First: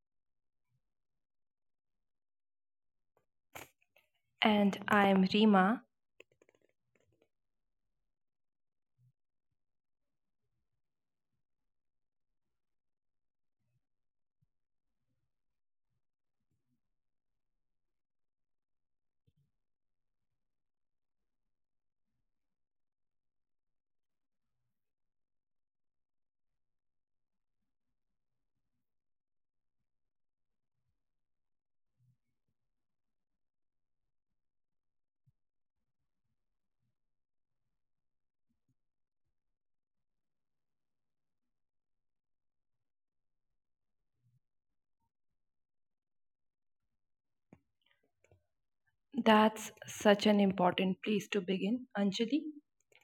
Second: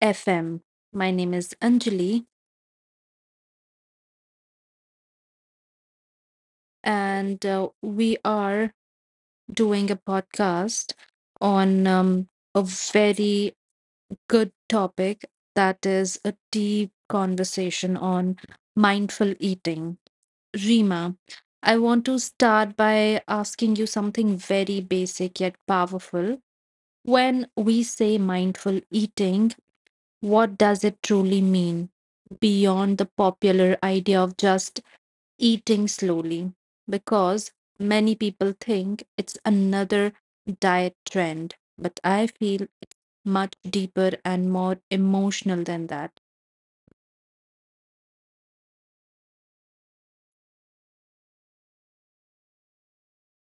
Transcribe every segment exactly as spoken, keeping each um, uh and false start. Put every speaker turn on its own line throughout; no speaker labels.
F M. My name is Anjali,
And I'm Rima.
and uh, we are doing a podcast on um, a very good topic that is a deep conversation on mindful eating. Rima, I want to start by asking you something very basic yet powerful. When we say mindful eating, what does it truly mean beyond the popular idea of just eating slowly? Because many people think it's another diet trend, but I feel much deeper and more emotional than that.
That's such an important place to begin, Anjali,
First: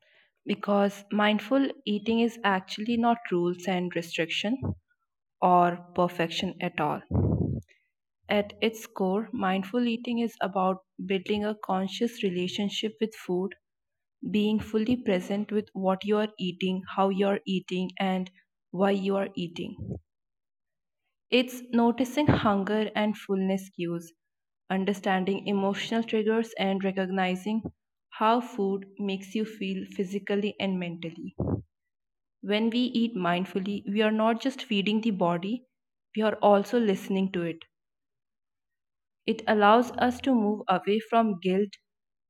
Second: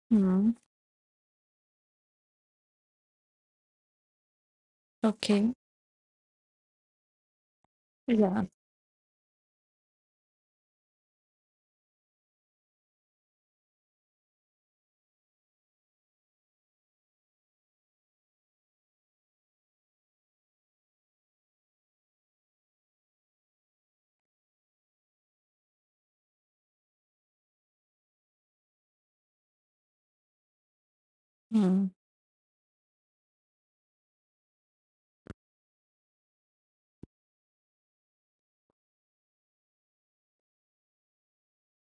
Hmm.
because mindful eating is actually not rules and restriction
Okay.
or perfection at all.
Yeah.
At its core, mindful eating is about building a conscious relationship with food, being fully present with what you are eating, how you are eating, and why you are eating. It's noticing hunger and fullness cues, understanding emotional triggers, and recognizing how food makes you feel physically and mentally.
Hmm.
When we eat mindfully, we are not just feeding the body, we are also listening to it. It allows us to move away from guilt,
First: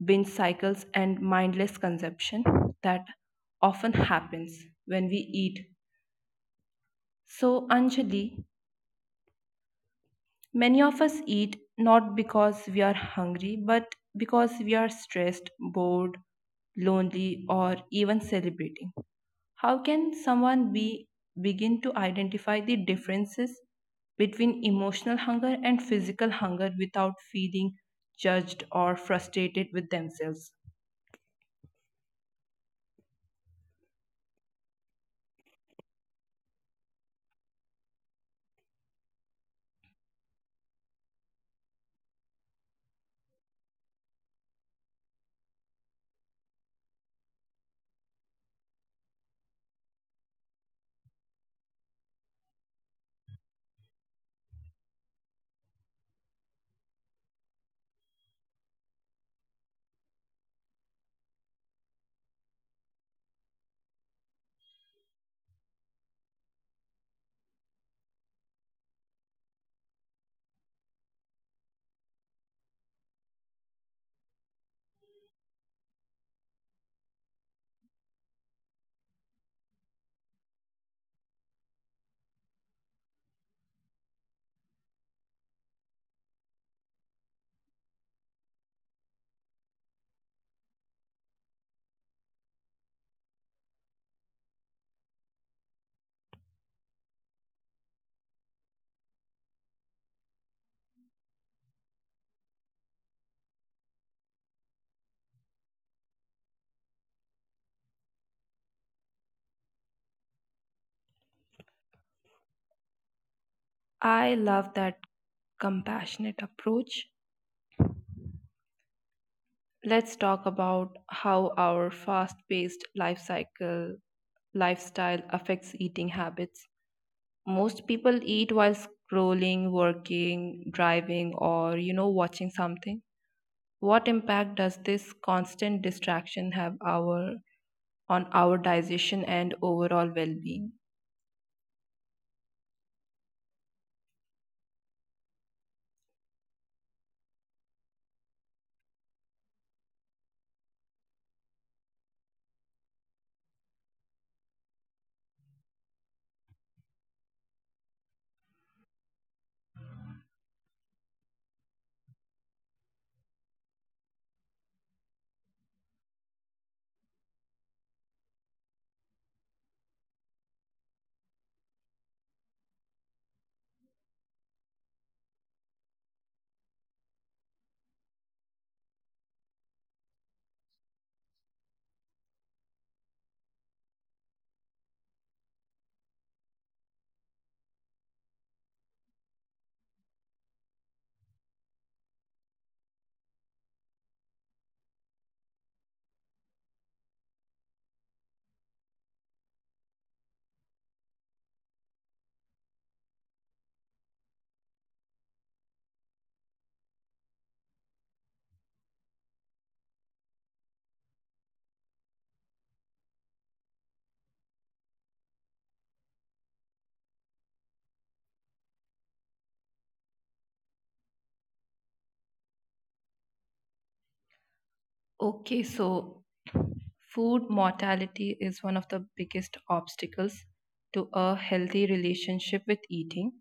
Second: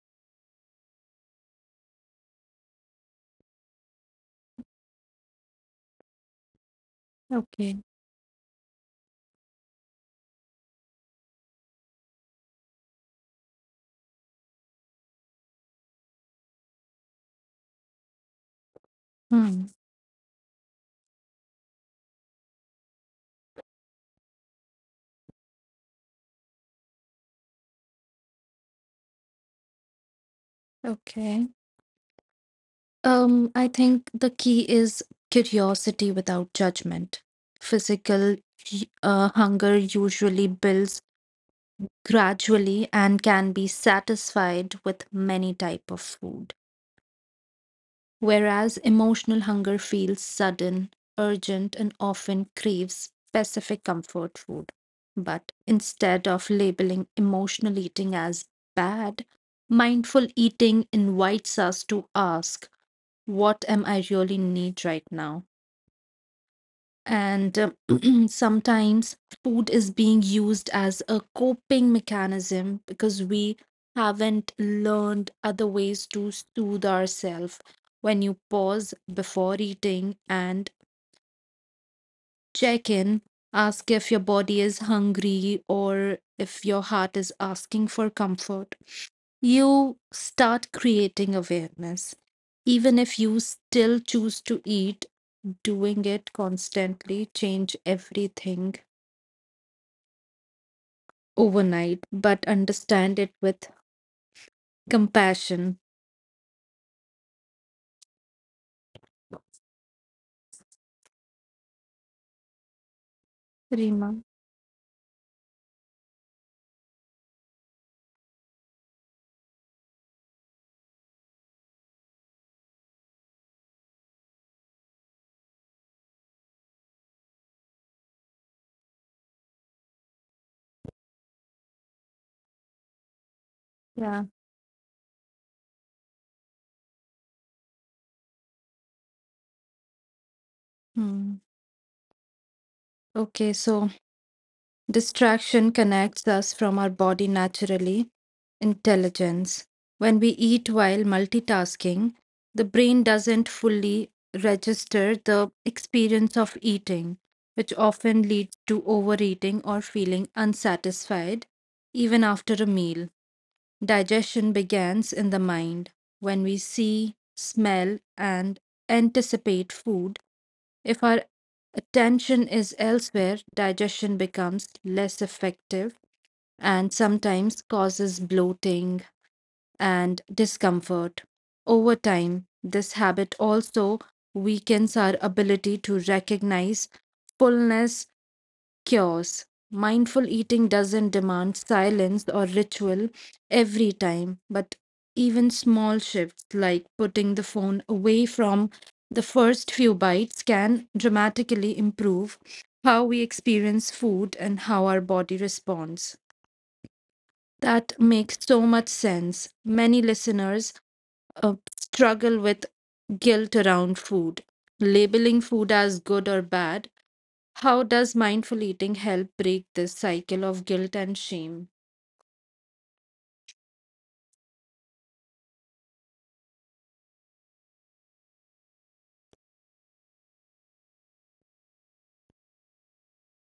binge cycles, and mindless consumption that often happens when we eat. So,
Okay.
Anjali, many of us eat not because we are hungry, but because we are stressed, bored, lonely, or even celebrating.
Hmm.
How can someone be begin to identify the differences between emotional hunger and physical hunger without feeling judged or frustrated with themselves?
Okay. Um, I think the key is curiosity without judgment. Physical y- uh, hunger usually builds gradually and can be satisfied with many type of food, whereas emotional hunger feels sudden, urgent, and often craves specific comfort food. But instead of labeling emotional eating as bad, mindful eating invites us to ask, what am I really need right now? And um, Sometimes food is being used as a coping mechanism because we haven't learned other ways to soothe ourselves. When you pause before eating and check in, ask if your body is hungry or if your heart is asking for comfort, you start creating awareness. Even if you still choose to eat, doing it constantly change everything overnight, but understand it with compassion.
I
Rima,
love that compassionate approach. Let's talk about how our fast paced life cycle lifestyle affects eating habits. Most people eat while scrolling, working, driving, or you know, watching something. What
yeah.
impact does this constant distraction have our on our digestion and overall well being?
Hmm. Okay, so distraction connects us from our body naturally. Intelligence. When we eat while multitasking, the brain doesn't fully register the experience of eating, which often leads to overeating or feeling unsatisfied even after a meal. Digestion begins in the mind when we see, smell, and anticipate food. If our attention is elsewhere, digestion becomes less effective and sometimes causes bloating and discomfort. Over time, this habit also weakens our ability to recognize fullness cures. Mindful eating doesn't demand silence or ritual every time, but even small shifts like putting the phone away from the first few bites can dramatically improve how we experience food and how our body responds. That makes so much sense. Many listeners uh, struggle with guilt around food. Labeling food as good or bad, how does mindful eating help break this cycle of guilt and shame?
Okay, so food mortality is one of the biggest obstacles to a healthy relationship with eating.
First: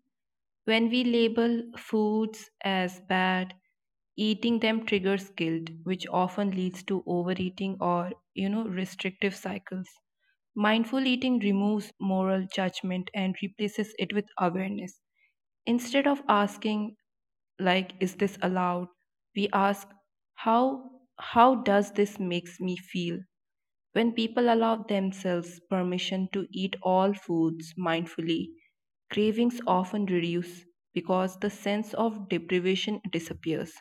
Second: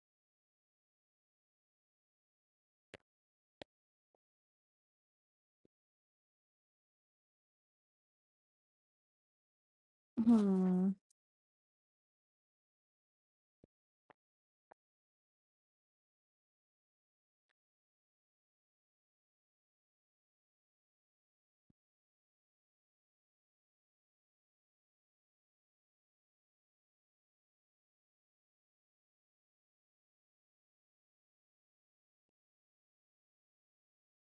When we label foods as bad, eating them triggers guilt, which often leads to overeating or, you know, restrictive cycles.
Hmm.
Mindful eating removes moral judgment and replaces it with awareness. Instead of asking, like, is this allowed? We ask, how how does this makes me feel when people allow themselves permission to eat all foods mindfully? Cravings often reduce because the sense of deprivation disappears.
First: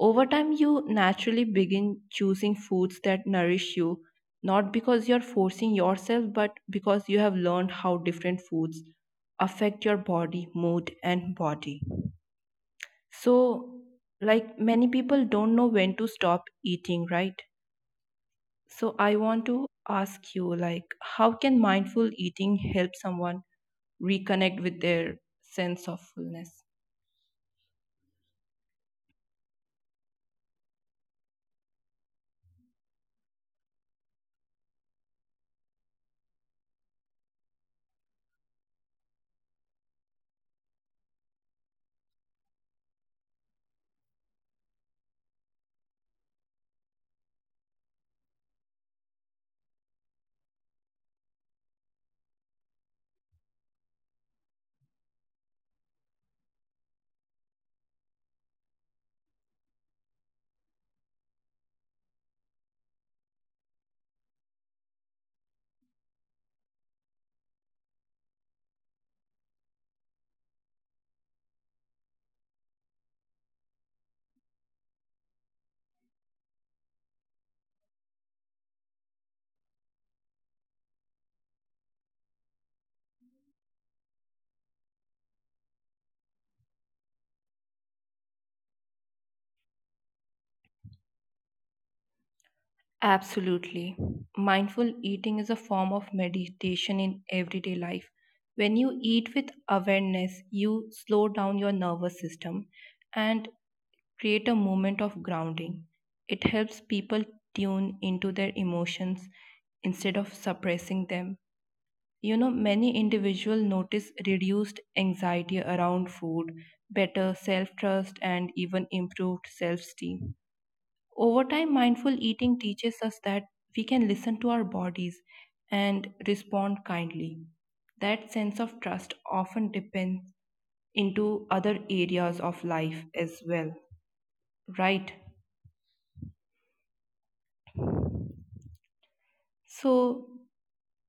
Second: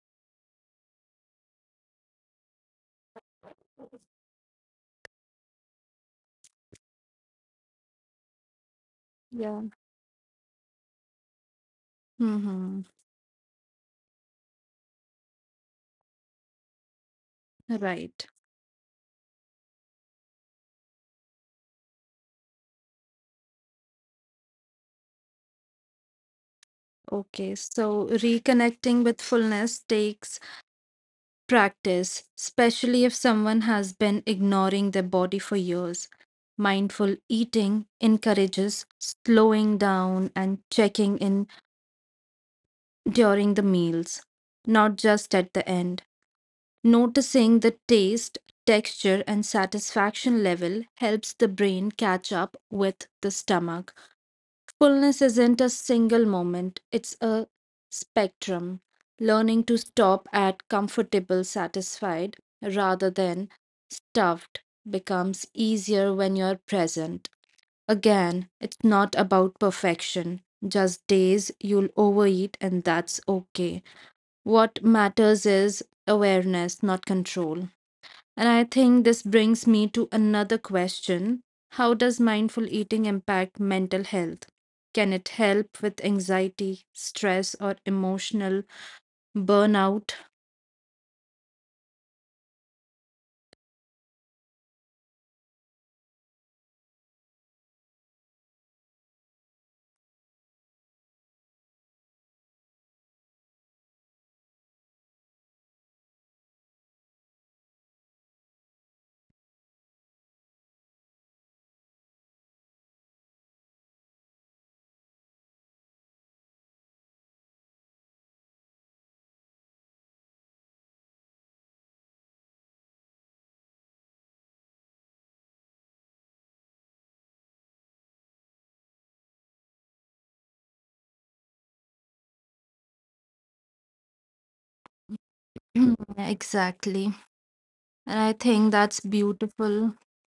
Over time you naturally begin choosing foods that nourish you, not because you're forcing yourself but because you have learned how different foods
Yeah.
affect your body, mood and body.
Mm-hmm.
So, like many people don't know when to stop eating, right?
Right.
So I want to ask you, like how can mindful eating help someone reconnect with their sense of fullness?
Okay. So reconnecting with fullness takes practice, especially if someone has been ignoring their body for years. Mindful eating encourages slowing down and checking in during the meals, not just at the end. Noticing the taste, texture, and satisfaction level helps the brain catch up with the stomach. Fullness isn't a single moment, it's a spectrum. Learning to stop at comfortable, satisfied rather than stuffed becomes easier when you're present. Again, it's not about perfection, just days you'll overeat, and that's okay. What matters is awareness, not control. And I think this brings me to another question, how does mindful eating impact mental health? Can it help with anxiety, stress, or emotional burnout?
Absolutely. Mindful eating is a form of meditation in everyday life. When you eat with awareness, you slow down your nervous system and create a moment of grounding. It helps people tune into their emotions instead of suppressing them. You know, many individuals notice reduced anxiety around food, better self trust, and even improved self esteem. Over time, mindful eating teaches us that we can listen to our bodies and respond kindly. That sense of trust often depends into other areas of life as well, right?
Mm, exactly. And I think that's
So,
beautiful.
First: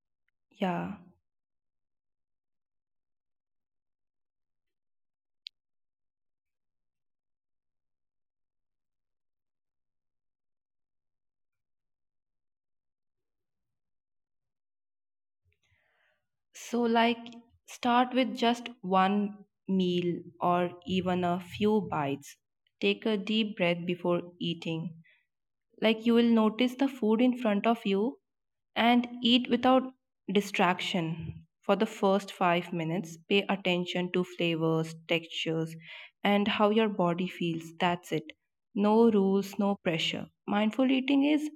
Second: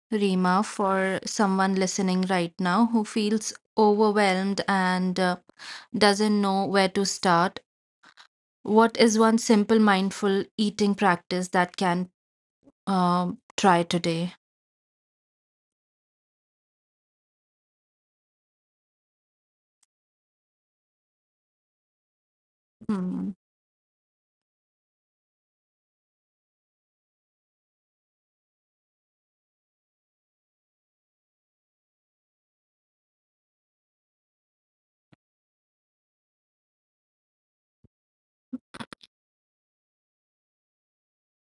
Rima,
yeah.
for someone listening right now who feels overwhelmed and uh, doesn't know where to start. What is one simple mindful eating practice that can um try today?
So, like, start with just one meal or even a few bites. Take a deep breath before eating. Like you will notice the food in front of you and eat without distraction. For the first five minutes, pay attention to flavors, textures, and how your body feels. That's it. No rules, no pressure. Mindful eating is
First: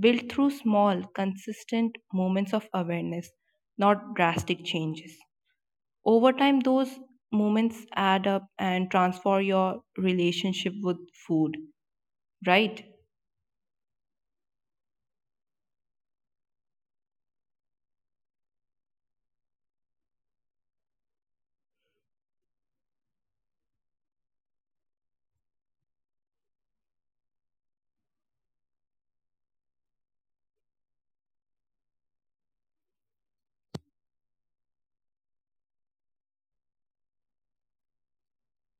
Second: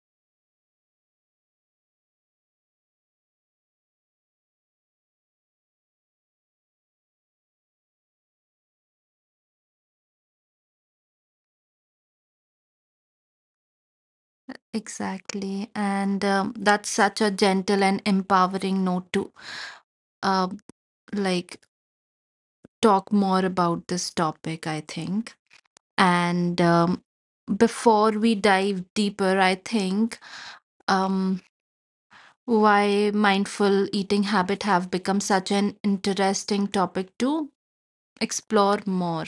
built through small, consistent moments of awareness, not drastic changes. Over time, those moments add up and transform your relationship with food, right?
Exactly. And um, that's such a gentle and empowering note to uh, like talk more about this topic, I think. And um, before we dive deeper, I think um, why mindful eating habit have become such an interesting topic to explore more.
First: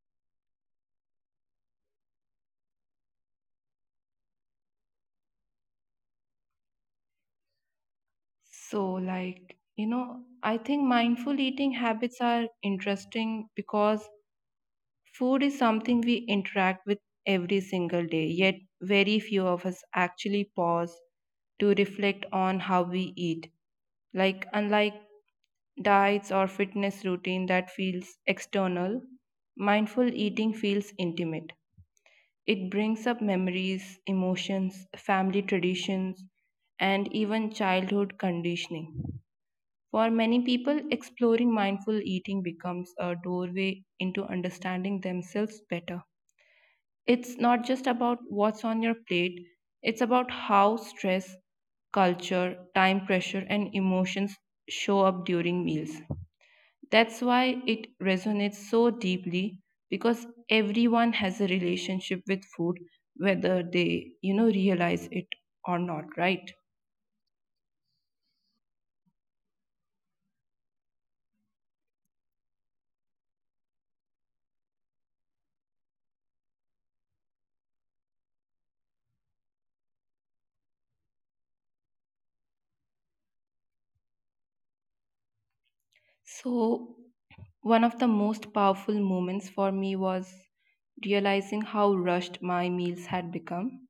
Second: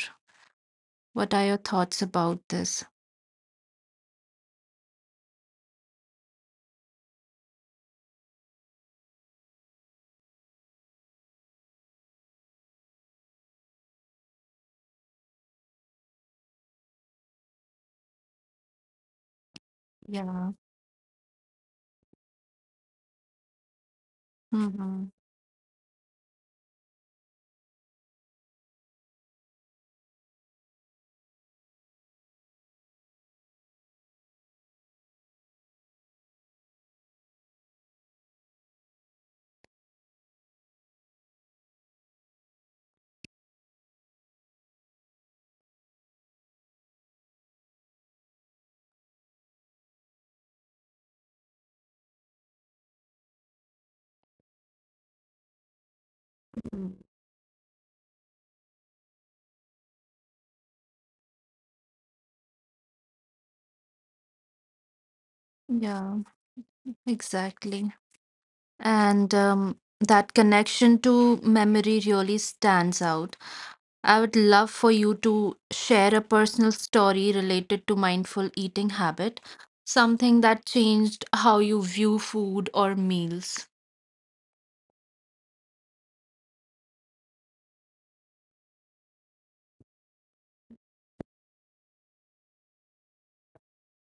What are your thoughts about this?
So, like, you know, I think mindful eating habits are interesting because food is something we interact with every single day, yet, very few of us
Yeah.
actually pause to reflect on how we eat. Like,
Hmm.
unlike diets or fitness routine that feels external, mindful eating feels intimate. It brings up memories, emotions, family traditions, and even childhood conditioning. For many people, exploring mindful eating becomes a doorway into understanding themselves better. It's not just about what's on your plate, it's about how stress, culture, time pressure, and emotions show up during meals. That's why it resonates so deeply because everyone has a relationship with food whether they you know realize it or not,
Yeah,
right?
exactly. and um, that connection to memory really stands out. I would love for you to share a personal story related to mindful eating habit, something that changed how you view food or meals.
So one of the most powerful moments for me was realizing how rushed my meals had become.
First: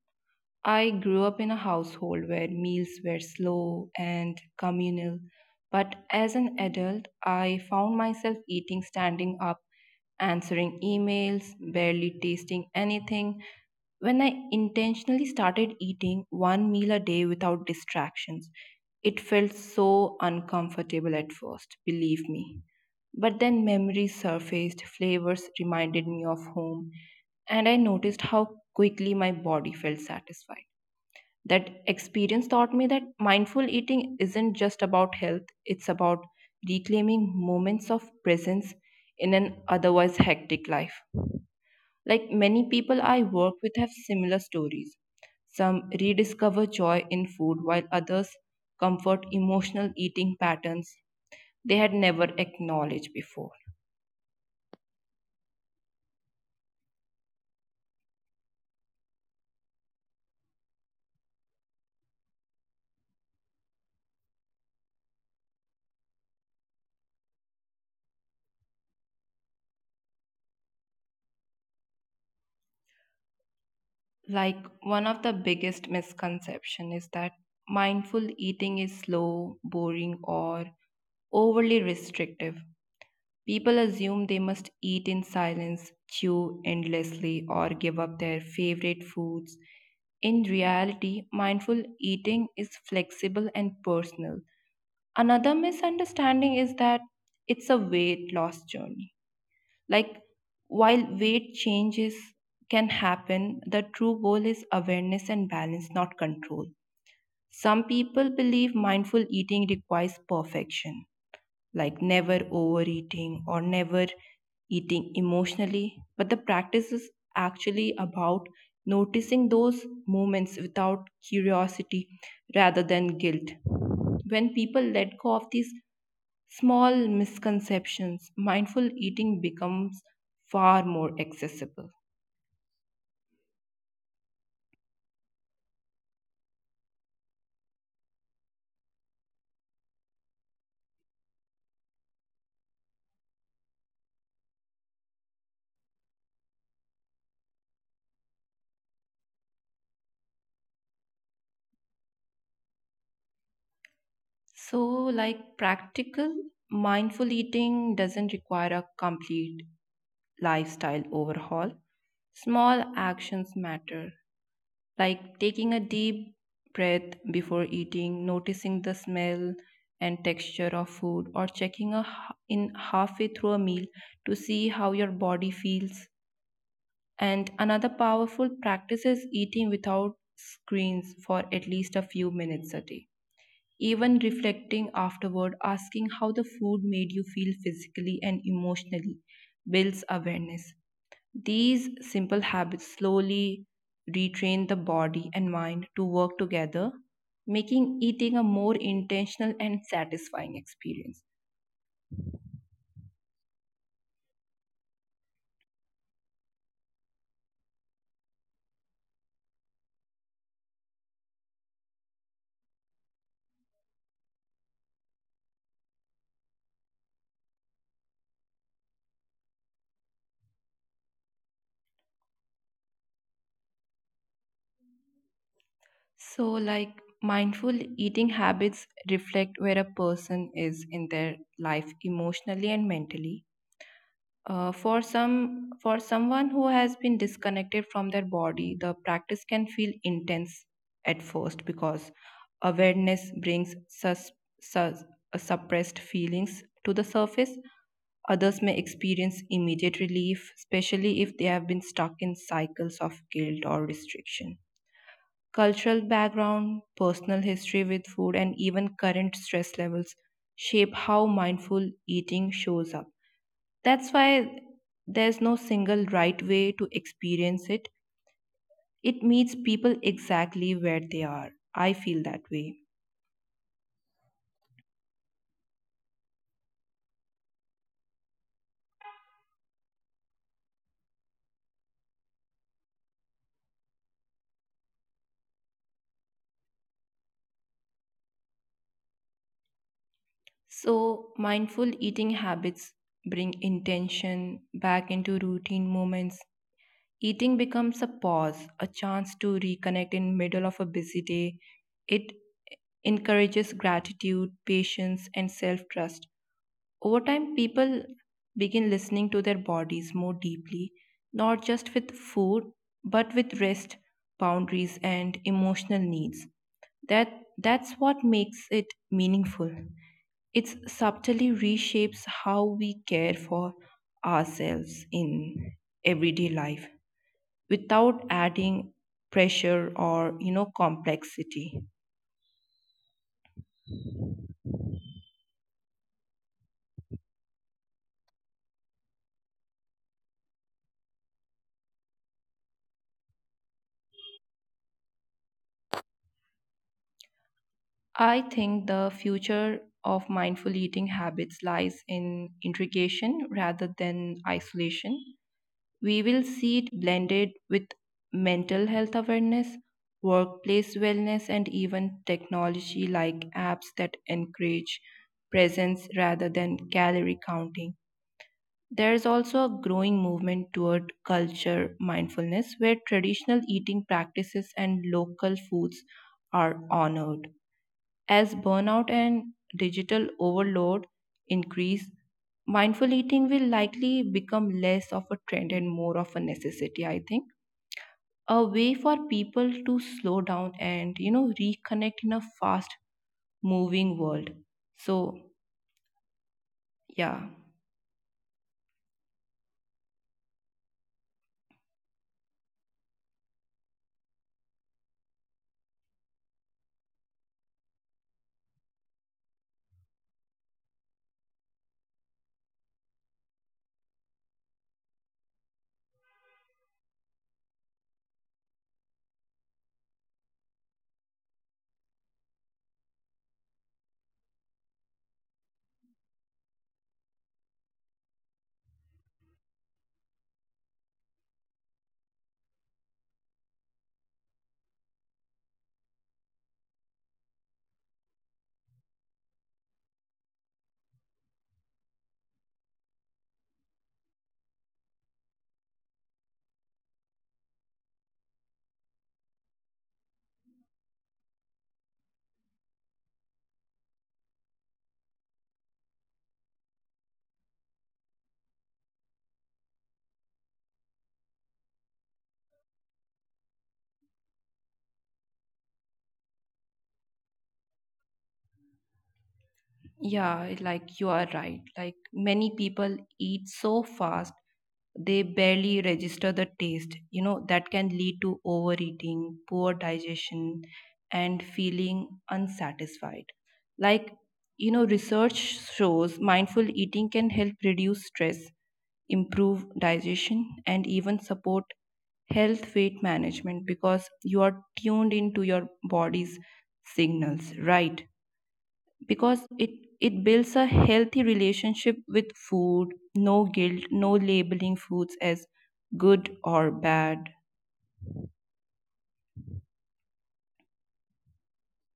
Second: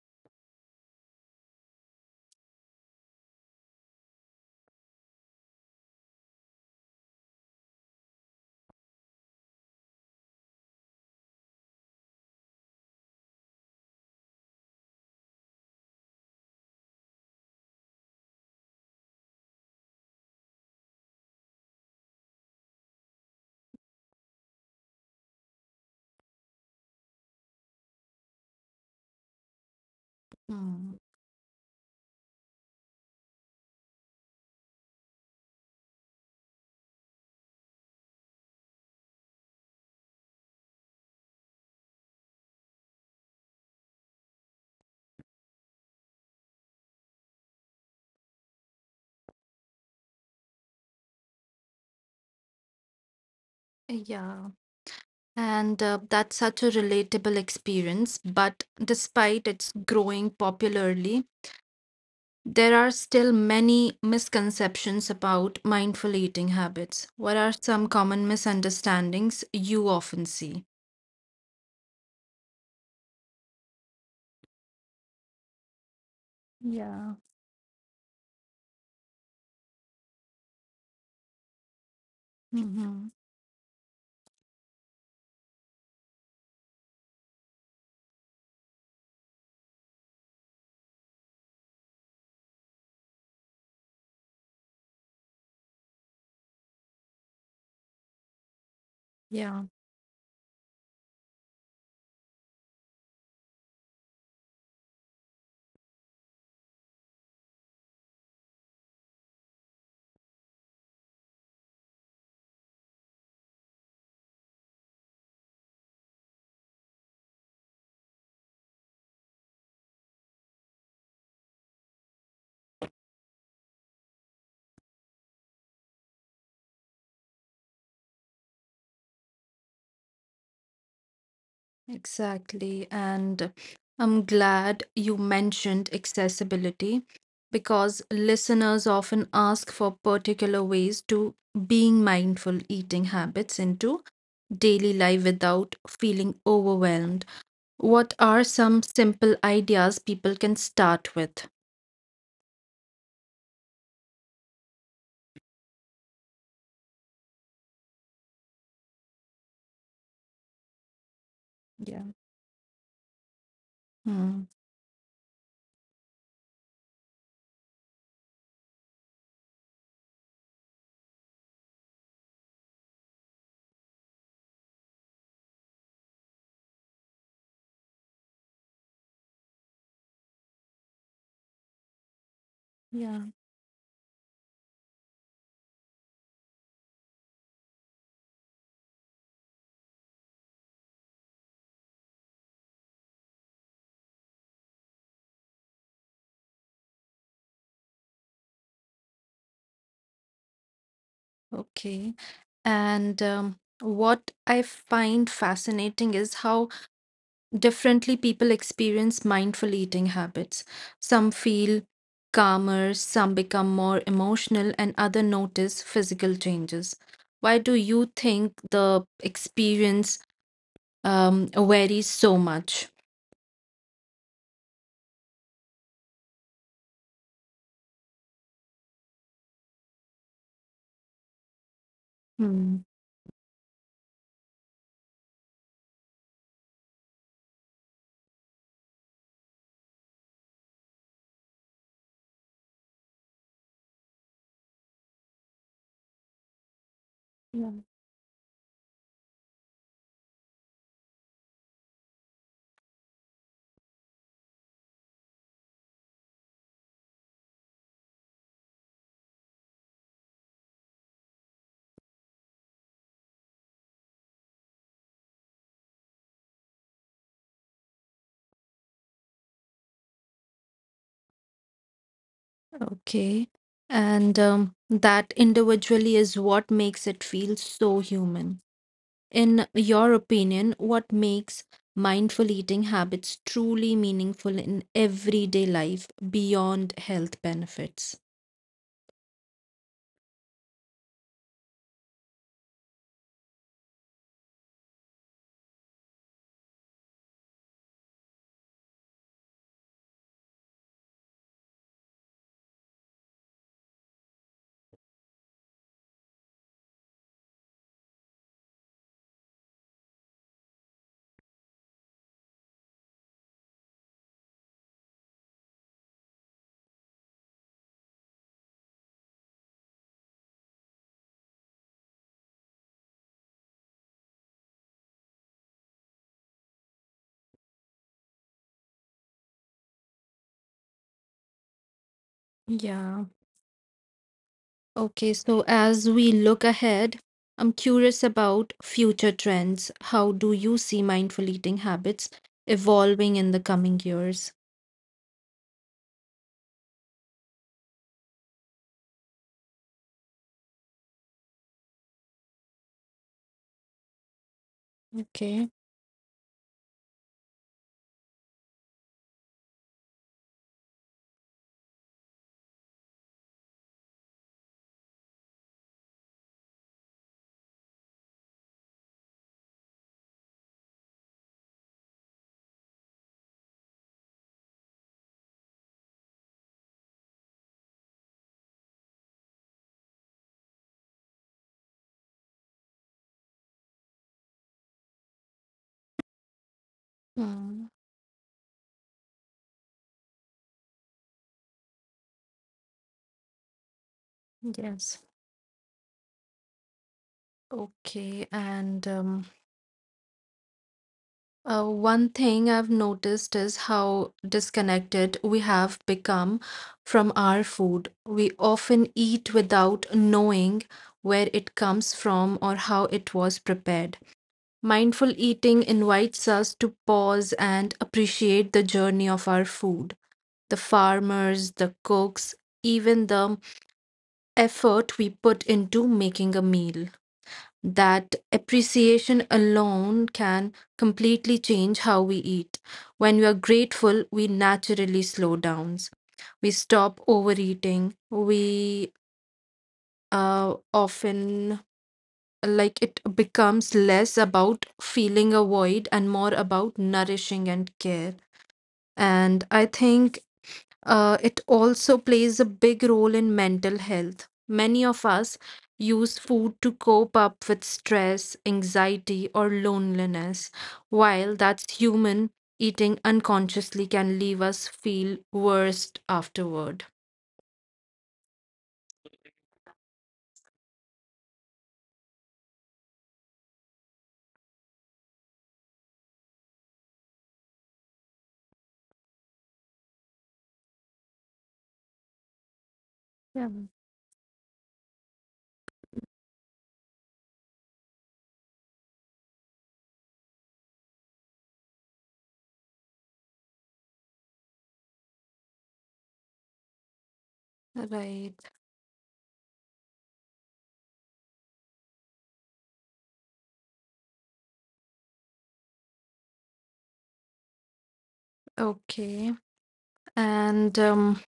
I grew up in a household where meals were slow and communal, but as an adult, I found myself eating standing up, answering emails, barely tasting anything. When I intentionally started eating one meal a day without distractions, it felt so uncomfortable at first, believe me. But then memories surfaced, flavors reminded me of home, and I noticed how quickly my body felt satisfied.
Hmm.
That experience taught me that mindful eating isn't just about health, it's about reclaiming moments of presence in an otherwise hectic life. Like many people I work with have similar stories. Some rediscover joy in food, while others comfort emotional eating patterns they had never acknowledged before.
Yeah. And uh, that's such a relatable experience. But despite its growing popularly, there are still many misconceptions about mindful eating habits. What are some common misunderstandings you often see?
like one of the biggest misconception is that
Yeah.
mindful eating is slow boring or overly restrictive.
Hmm.
People assume they must eat in silence, chew endlessly, or give up their favorite foods. In reality mindful eating is flexible and personal. Another misunderstanding is that it's a weight loss journey.
Yeah.
like, while weight changes can happen, the true goal is awareness and balance, not control. Some people believe mindful eating requires perfection, like never overeating or never eating emotionally, but the practice is actually about noticing those moments without curiosity rather than guilt. When people let go of these small misconceptions, mindful eating becomes far more accessible.
Exactly. And I'm glad you mentioned accessibility because listeners often ask for particular ways to being mindful eating habits into daily life without feeling overwhelmed. What are some simple ideas people can start with?
So, like practical, mindful eating doesn't require a complete lifestyle overhaul.
Yeah.
Small actions matter,
Hmm.
like taking a deep breath before eating, noticing the smell and texture of food, or checking a, h- in halfway through a meal to see how your body feels. And another powerful practice is eating without screens for at least a few minutes a day.
Yeah.
Even reflecting afterward, asking how the food made you feel physically and emotionally builds awareness. These simple habits slowly retrain the body and mind to work together, making eating a more intentional and satisfying experience.
Okay. And um, what I find fascinating is how differently people experience mindful eating habits. Some feel calmer, some become more emotional, and other notice physical changes. Why do you think the experience um, varies so much?
So, like mindful eating habits reflect where a person is in their life emotionally and
Hmm.
mentally. Uh, for some, for someone who has been disconnected from their body, the practice can feel intense at first because awareness brings sus- sus- uh, suppressed feelings to the surface.
Yeah.
Others may experience immediate relief, especially if they have been stuck in cycles of guilt or restriction. Cultural background, personal history with food, and even current stress levels shape how mindful eating shows up. That's why there's no single right way to experience it. It meets people exactly where they are. I feel that way.
Okay. And um, that individually is what makes it feel so human. In your opinion, what makes mindful eating habits truly meaningful in everyday life beyond health benefits?
So, mindful eating habits bring intention back into routine moments. Eating becomes a pause, a chance to reconnect in middle of a busy day. It encourages gratitude, patience, and self trust. Over time, people begin listening to their bodies more deeply, not just with food, but with rest, boundaries, and emotional needs. That, that's what makes it meaningful. It subtly reshapes how we care for ourselves in everyday life without adding pressure or you know complexity.
Yeah. Okay, so as we look ahead, I'm curious about future trends. How do you see mindful eating habits evolving in the coming years?
I think the future of mindful eating habits lies in integration rather than isolation.
Okay.
We will see it blended with mental health awareness, workplace wellness, and even technology like apps that encourage presence rather than calorie counting. There is also a growing movement toward culture mindfulness where traditional eating practices and local foods are honored. As burnout and digital overload increase, mindful eating will likely become less of a trend and more of a necessity, I think.
Mm,
A way for people to slow down and, you know, reconnect in a fast moving world. So,
yes.
yeah,
Okay, and um, uh, one thing I've noticed is how disconnected we have become from our food. We often eat without knowing where it comes from or how it was prepared. Mindful eating invites us to pause and appreciate the journey of our food, the farmers, the cooks, even the effort we put into making a meal. That appreciation alone can completely change how we eat. When we are grateful, we naturally slow down. We stop overeating. We uh, often like it becomes less about feeling a void and more about nourishing and care. And I think uh, it also plays a big role in mental health. Many of us use food to cope up with stress, anxiety, or loneliness. While that's human, eating unconsciously can leave us feel worse afterward.
yeah, like you are right. Like many people eat so fast they barely register the taste. You know, that can lead to overeating, poor digestion, and feeling unsatisfied. Like,
Yeah,
you know, research shows mindful eating can help reduce stress, improve digestion, and even support health weight management because you are tuned into your body's signals, right?
right.
Because it it builds a healthy relationship with food, no guilt, no labeling foods as good or bad.
Okay. And um,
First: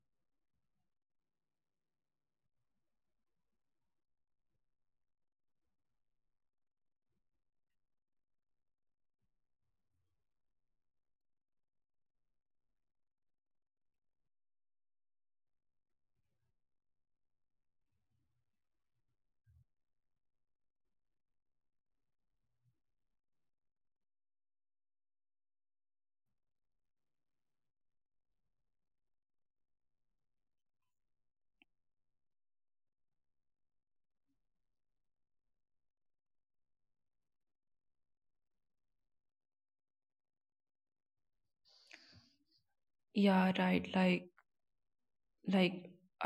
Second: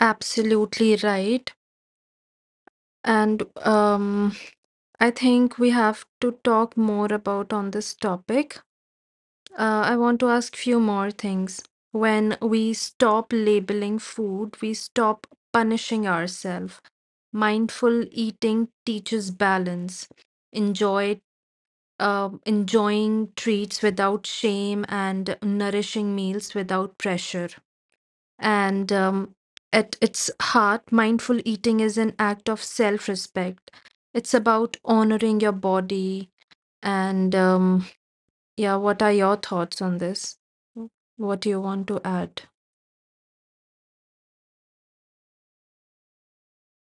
absolutely right. And um, I think we have to talk more about on this topic. Uh, I want to ask few more things. When we stop labeling food, we stop punishing ourselves. Mindful eating teaches balance. Enjoy, uh, enjoying treats without shame and nourishing meals without pressure. And um, at its heart, mindful eating is an act of self-respect. It's about honoring your body and um, yeah, what are your thoughts on this? W- What do you want to add?
Yeah, right. Like like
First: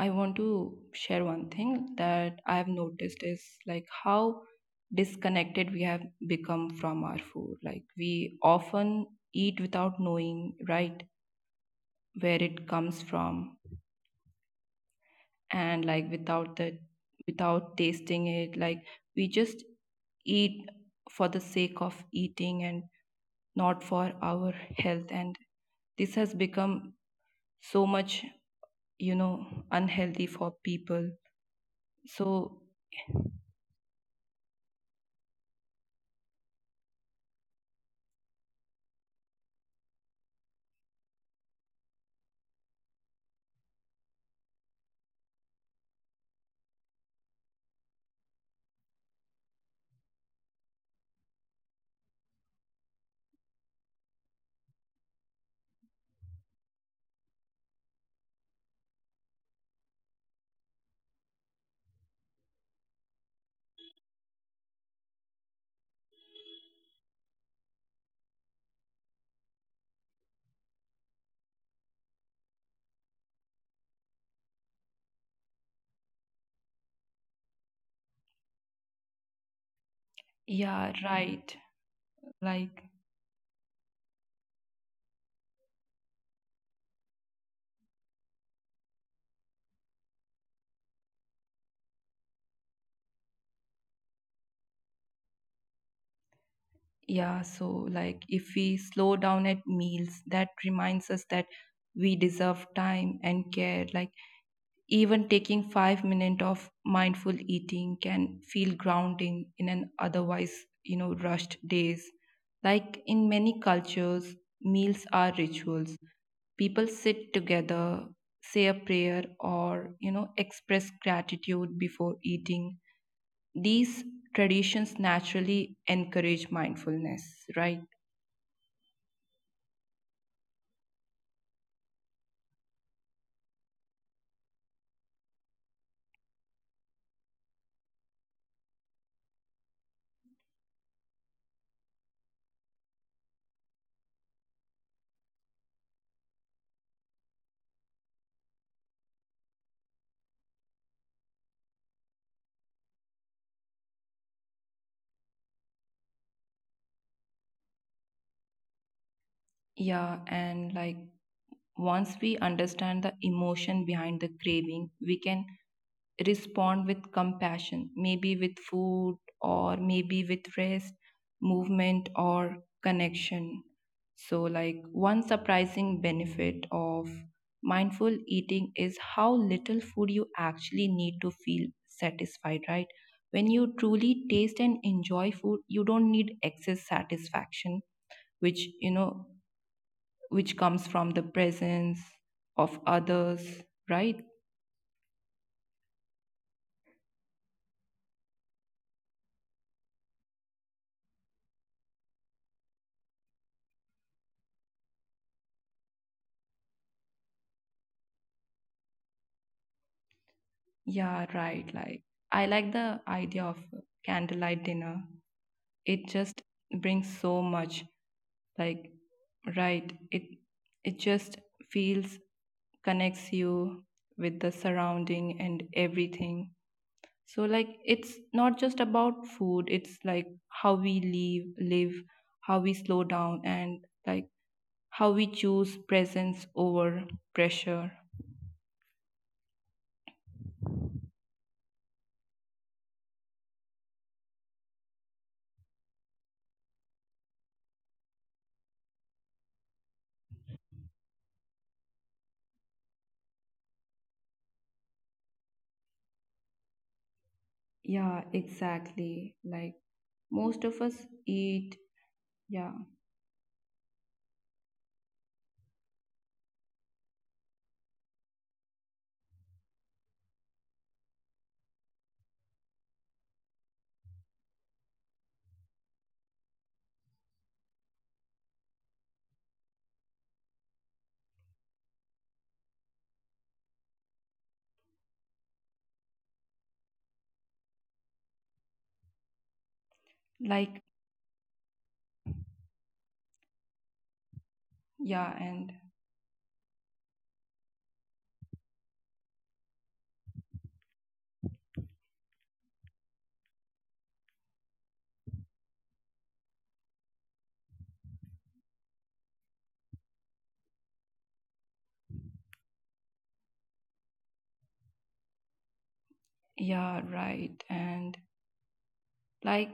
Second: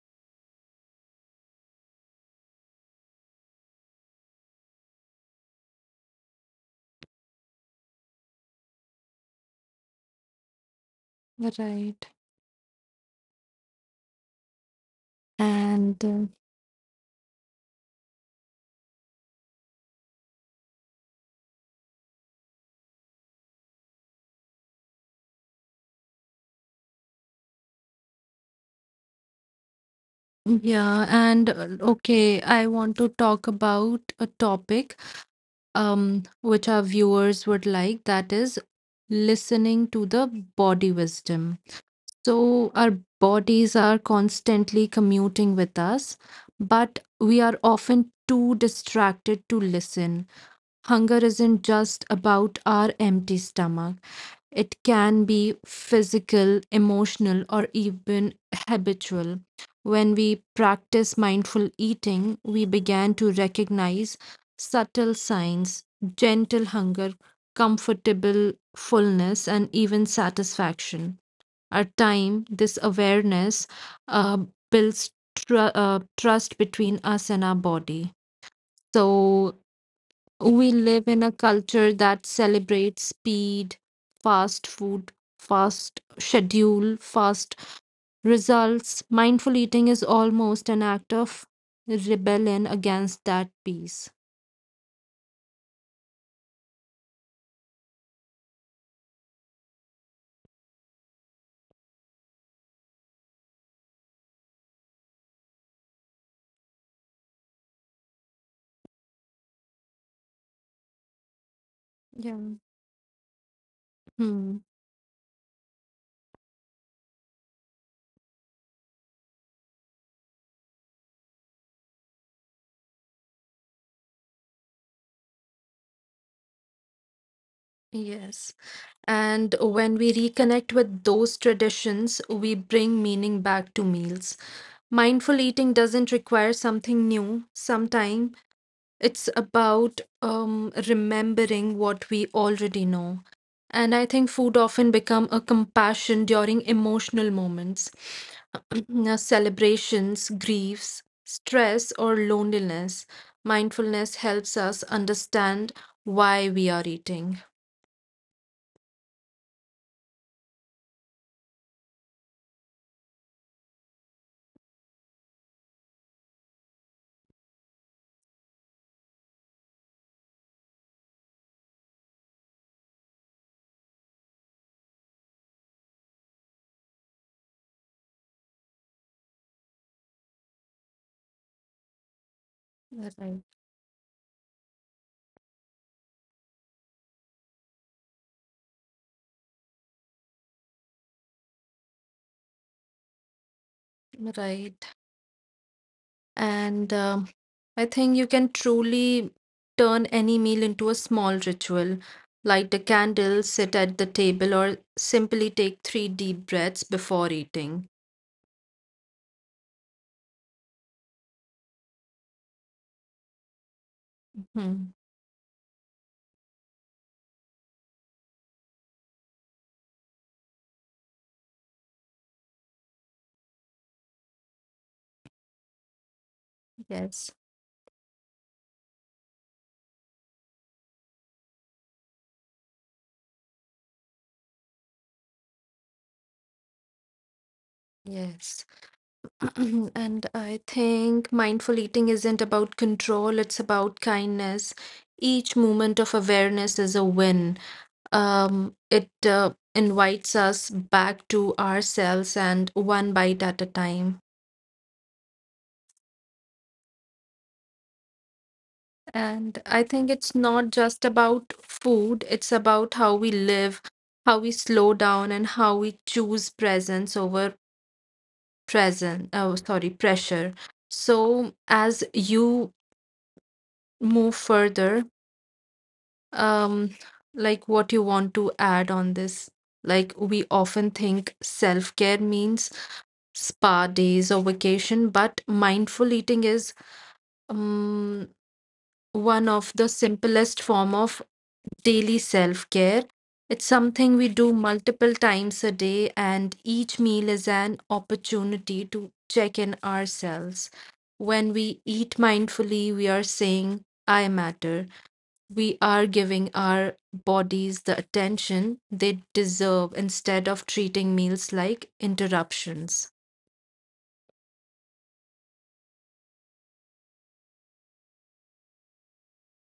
I want to share one thing that I have noticed is like how disconnected we have become from our food. Like we often eat without knowing, right,
Right.
where it comes from and
And
like
uh,
without the without tasting it. like we just eat for the sake of eating and not for our health, and this has become so much, you know unhealthy for
yeah,
people.
and uh, okay,
So
I want to talk about a topic um which our viewers would like, that is listening to the body wisdom. So our bodies are constantly commuting with us, but we are often too distracted to listen. Hunger isn't just about our empty stomach. It can be physical, emotional, or even habitual. When we practice mindful eating, we began to recognize subtle signs, gentle hunger, comfortable fullness, and even satisfaction. Our time, this awareness uh, builds tr- uh, trust between us and our body. So, we
yeah,
live in a
right.
culture that
like
celebrates speed, fast food, fast schedule, fast results. Mindful eating is almost an act of rebellion against that peace.
yeah, so like if we slow down at meals that reminds us that we deserve time and care. Like even taking five minutes of mindful eating can feel grounding in an otherwise, you know, rushed days.
Yeah.
Like in many cultures,
Hmm.
meals are rituals. People sit together, say a prayer, or, you know, express gratitude before eating. These traditions naturally encourage mindfulness, right?
Yes. And when we reconnect with those traditions, we bring meaning back to meals. Mindful eating doesn't require something new. Sometimes it's about um, remembering what we already know. And I think food often become a compassion during emotional moments, now, celebrations, griefs, stress, or loneliness. Mindfulness helps us understand why we are eating.
Yeah, and like once we understand the emotion behind the craving, we can respond with compassion, maybe with food or maybe with rest, movement, or connection. So, like, one surprising benefit of mindful eating is how little food you actually need to feel satisfied, right? When you
Right.
truly taste and enjoy food, you don't need excess satisfaction, which, you know, which comes from the presence of others, right?
Right. And um I think you can truly turn any meal into a small ritual. Light a candle, sit at the table, or simply take three deep breaths before eating.
Yeah, right. Like, I like the idea of candlelight dinner.
Hmm.
It just brings so much. Like, right. It it just feels, connects you with the surrounding and everything. So like
Yes,
it's not just about food, it's like how we live, live, how we slow down and like how we choose presence over pressure.
yes. And I think mindful eating isn't about control, it's about kindness. Each moment of awareness is a win. Um, it uh, invites us back to ourselves and one bite at a time.
Yeah, exactly. Like
And I
most of
think it's
us
not just
eat.
about
Yeah.
food, it's about how we live, how we slow down, and how we choose presence over present, oh, sorry, pressure. So as you move further, um, like what you want to add on this? Like we often think self-care means spa days or vacation, but mindful eating is um, one of the
Like
simplest form of daily self care. It's something we do
yeah.
multiple
And
times a day, and each meal is an opportunity to check in ourselves. When we eat mindfully, we are saying, I matter. We are giving our bodies the attention they deserve instead of treating meals like interruptions.
yeah, right. And like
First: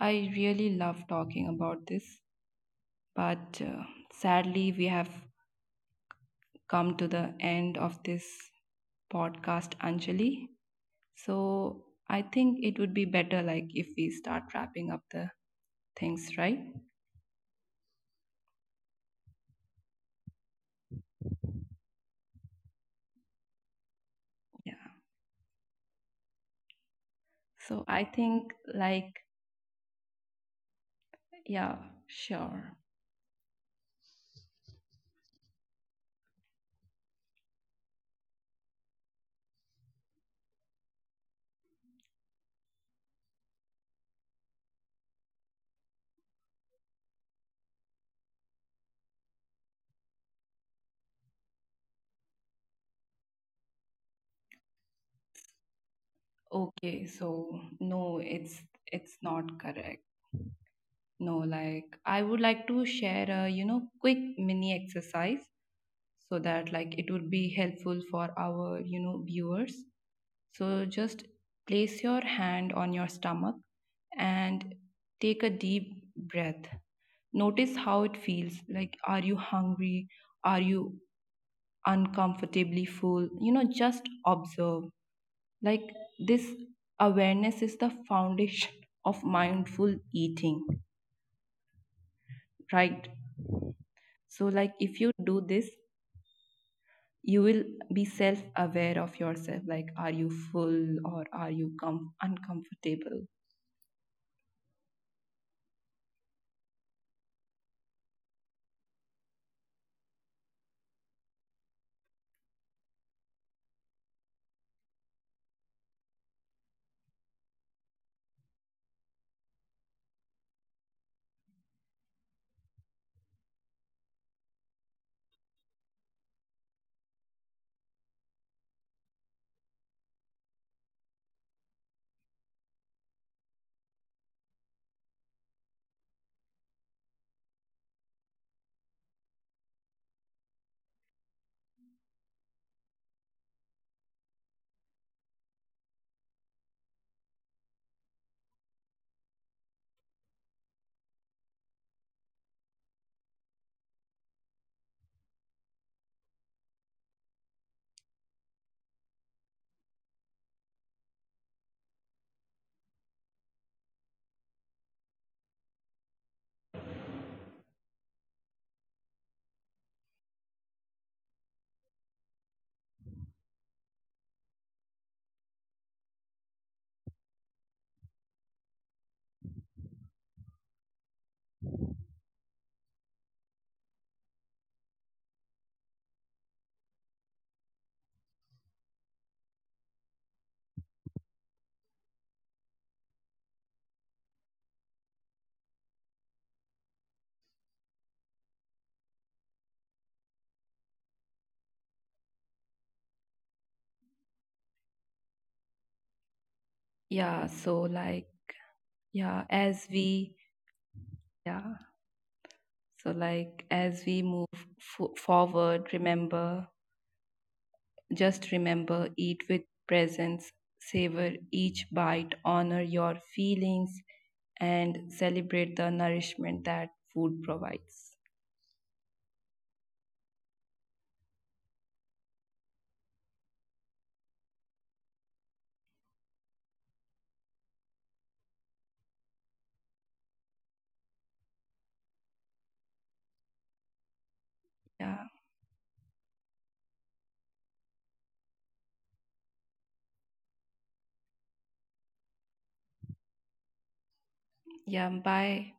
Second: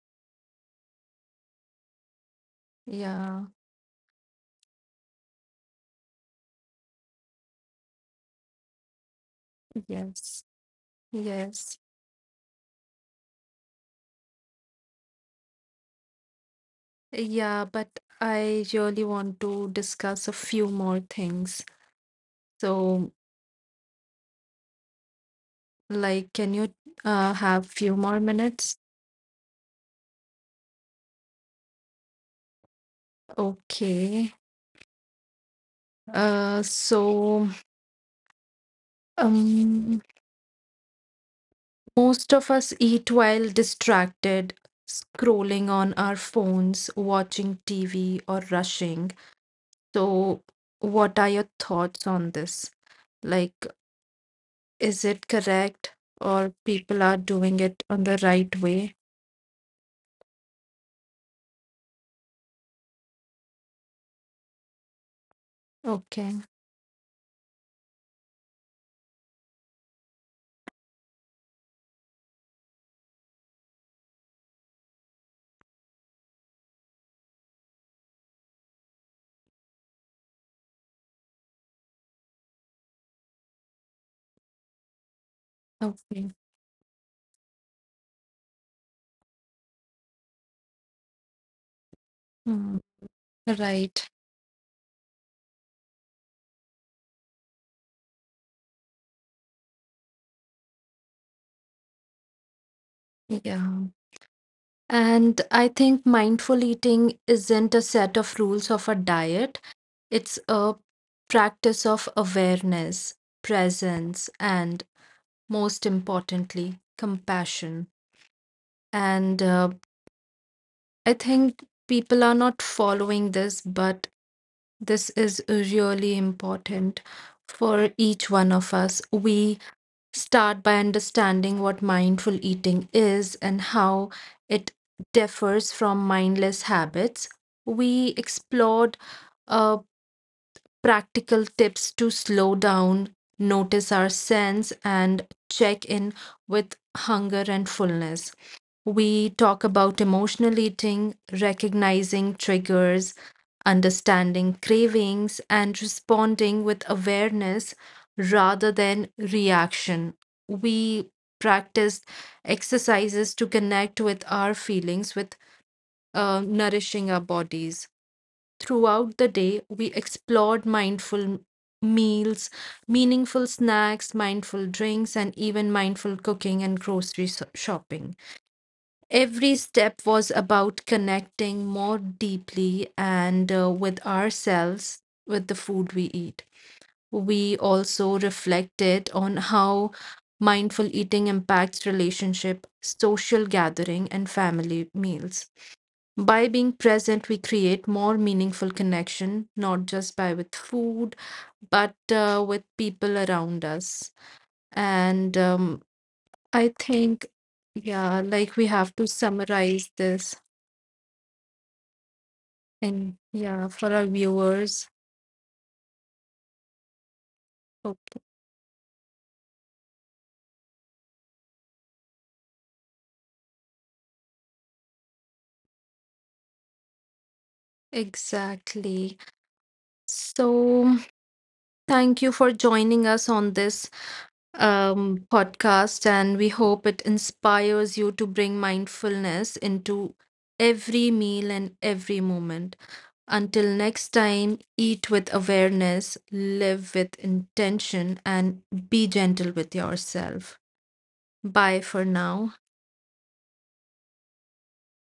I really love talking about this,
Yeah,
but uh, sadly we have come to the end of this podcast, Anjali.
yes,
So
yes.
I think it would be better, like if we start wrapping up the things, right?
Yeah, but I really want to discuss a few more things. So,
Yeah,
like, can you uh, have
so
few
I
more
think
minutes?
like yeah, sure.
Okay. Uh, so um, most of us eat while distracted, scrolling on our phones, watching T V, or rushing. So, what are your thoughts on this? Like, is it correct, or people
Okay,
are
so
doing it on the
no,
right
it's
way?
it's not correct. No, like I would like to share a, you know, quick mini exercise
Okay.
so that like it would be helpful for our, you know, viewers. So just place your hand on your stomach and take a deep breath. Notice how it feels. Like, are you hungry? Are you uncomfortably full? You know, just observe. Like,
Okay.
this awareness is the foundation of mindful eating,
Hmm.
right?
Right.
So, like, if you do this, you will be self aware of yourself. Like, are you full or are you com- uncomfortable?
Yeah. And I think mindful eating isn't a set of rules of a diet, it's a practice of awareness, presence, and most importantly, compassion. And uh, I think people are not following this, but this is really important for each one of us. We start by understanding what mindful eating is and how it differs from mindless habits. We explored uh, practical tips to slow down, notice our sense, and check in with hunger and fullness. We talk about emotional eating, recognizing triggers, understanding cravings, and responding with awareness rather than reaction. We practice exercises to connect with our feelings, with uh, nourishing our bodies. Throughout the day, we explored mindful meals, meaningful snacks, mindful drinks, and even mindful cooking and grocery so- shopping. Every step was about connecting more deeply and uh, with ourselves, with the food we eat. We also reflected on how mindful eating impacts relationship, social gathering, and family meals. By being present, we create more meaningful connection, not just by with food, but uh, with people around us. And um, I
Yeah.
think,
So, like,
yeah, like we
yeah,
have to
as we,
summarize this
yeah. So, like,
and
as we
yeah,
move
for our
f-
viewers.
forward, remember, just
Okay,
remember, eat with presence, savor each bite, honor your feelings, and celebrate the nourishment that food provides.
exactly. So thank you for joining us on this um, podcast, and we hope it inspires you to bring mindfulness into every meal and every moment. Until next
Yeah.
time, eat with awareness, live with intention, and be gentle with yourself. Bye for now.
Yeah. Bye.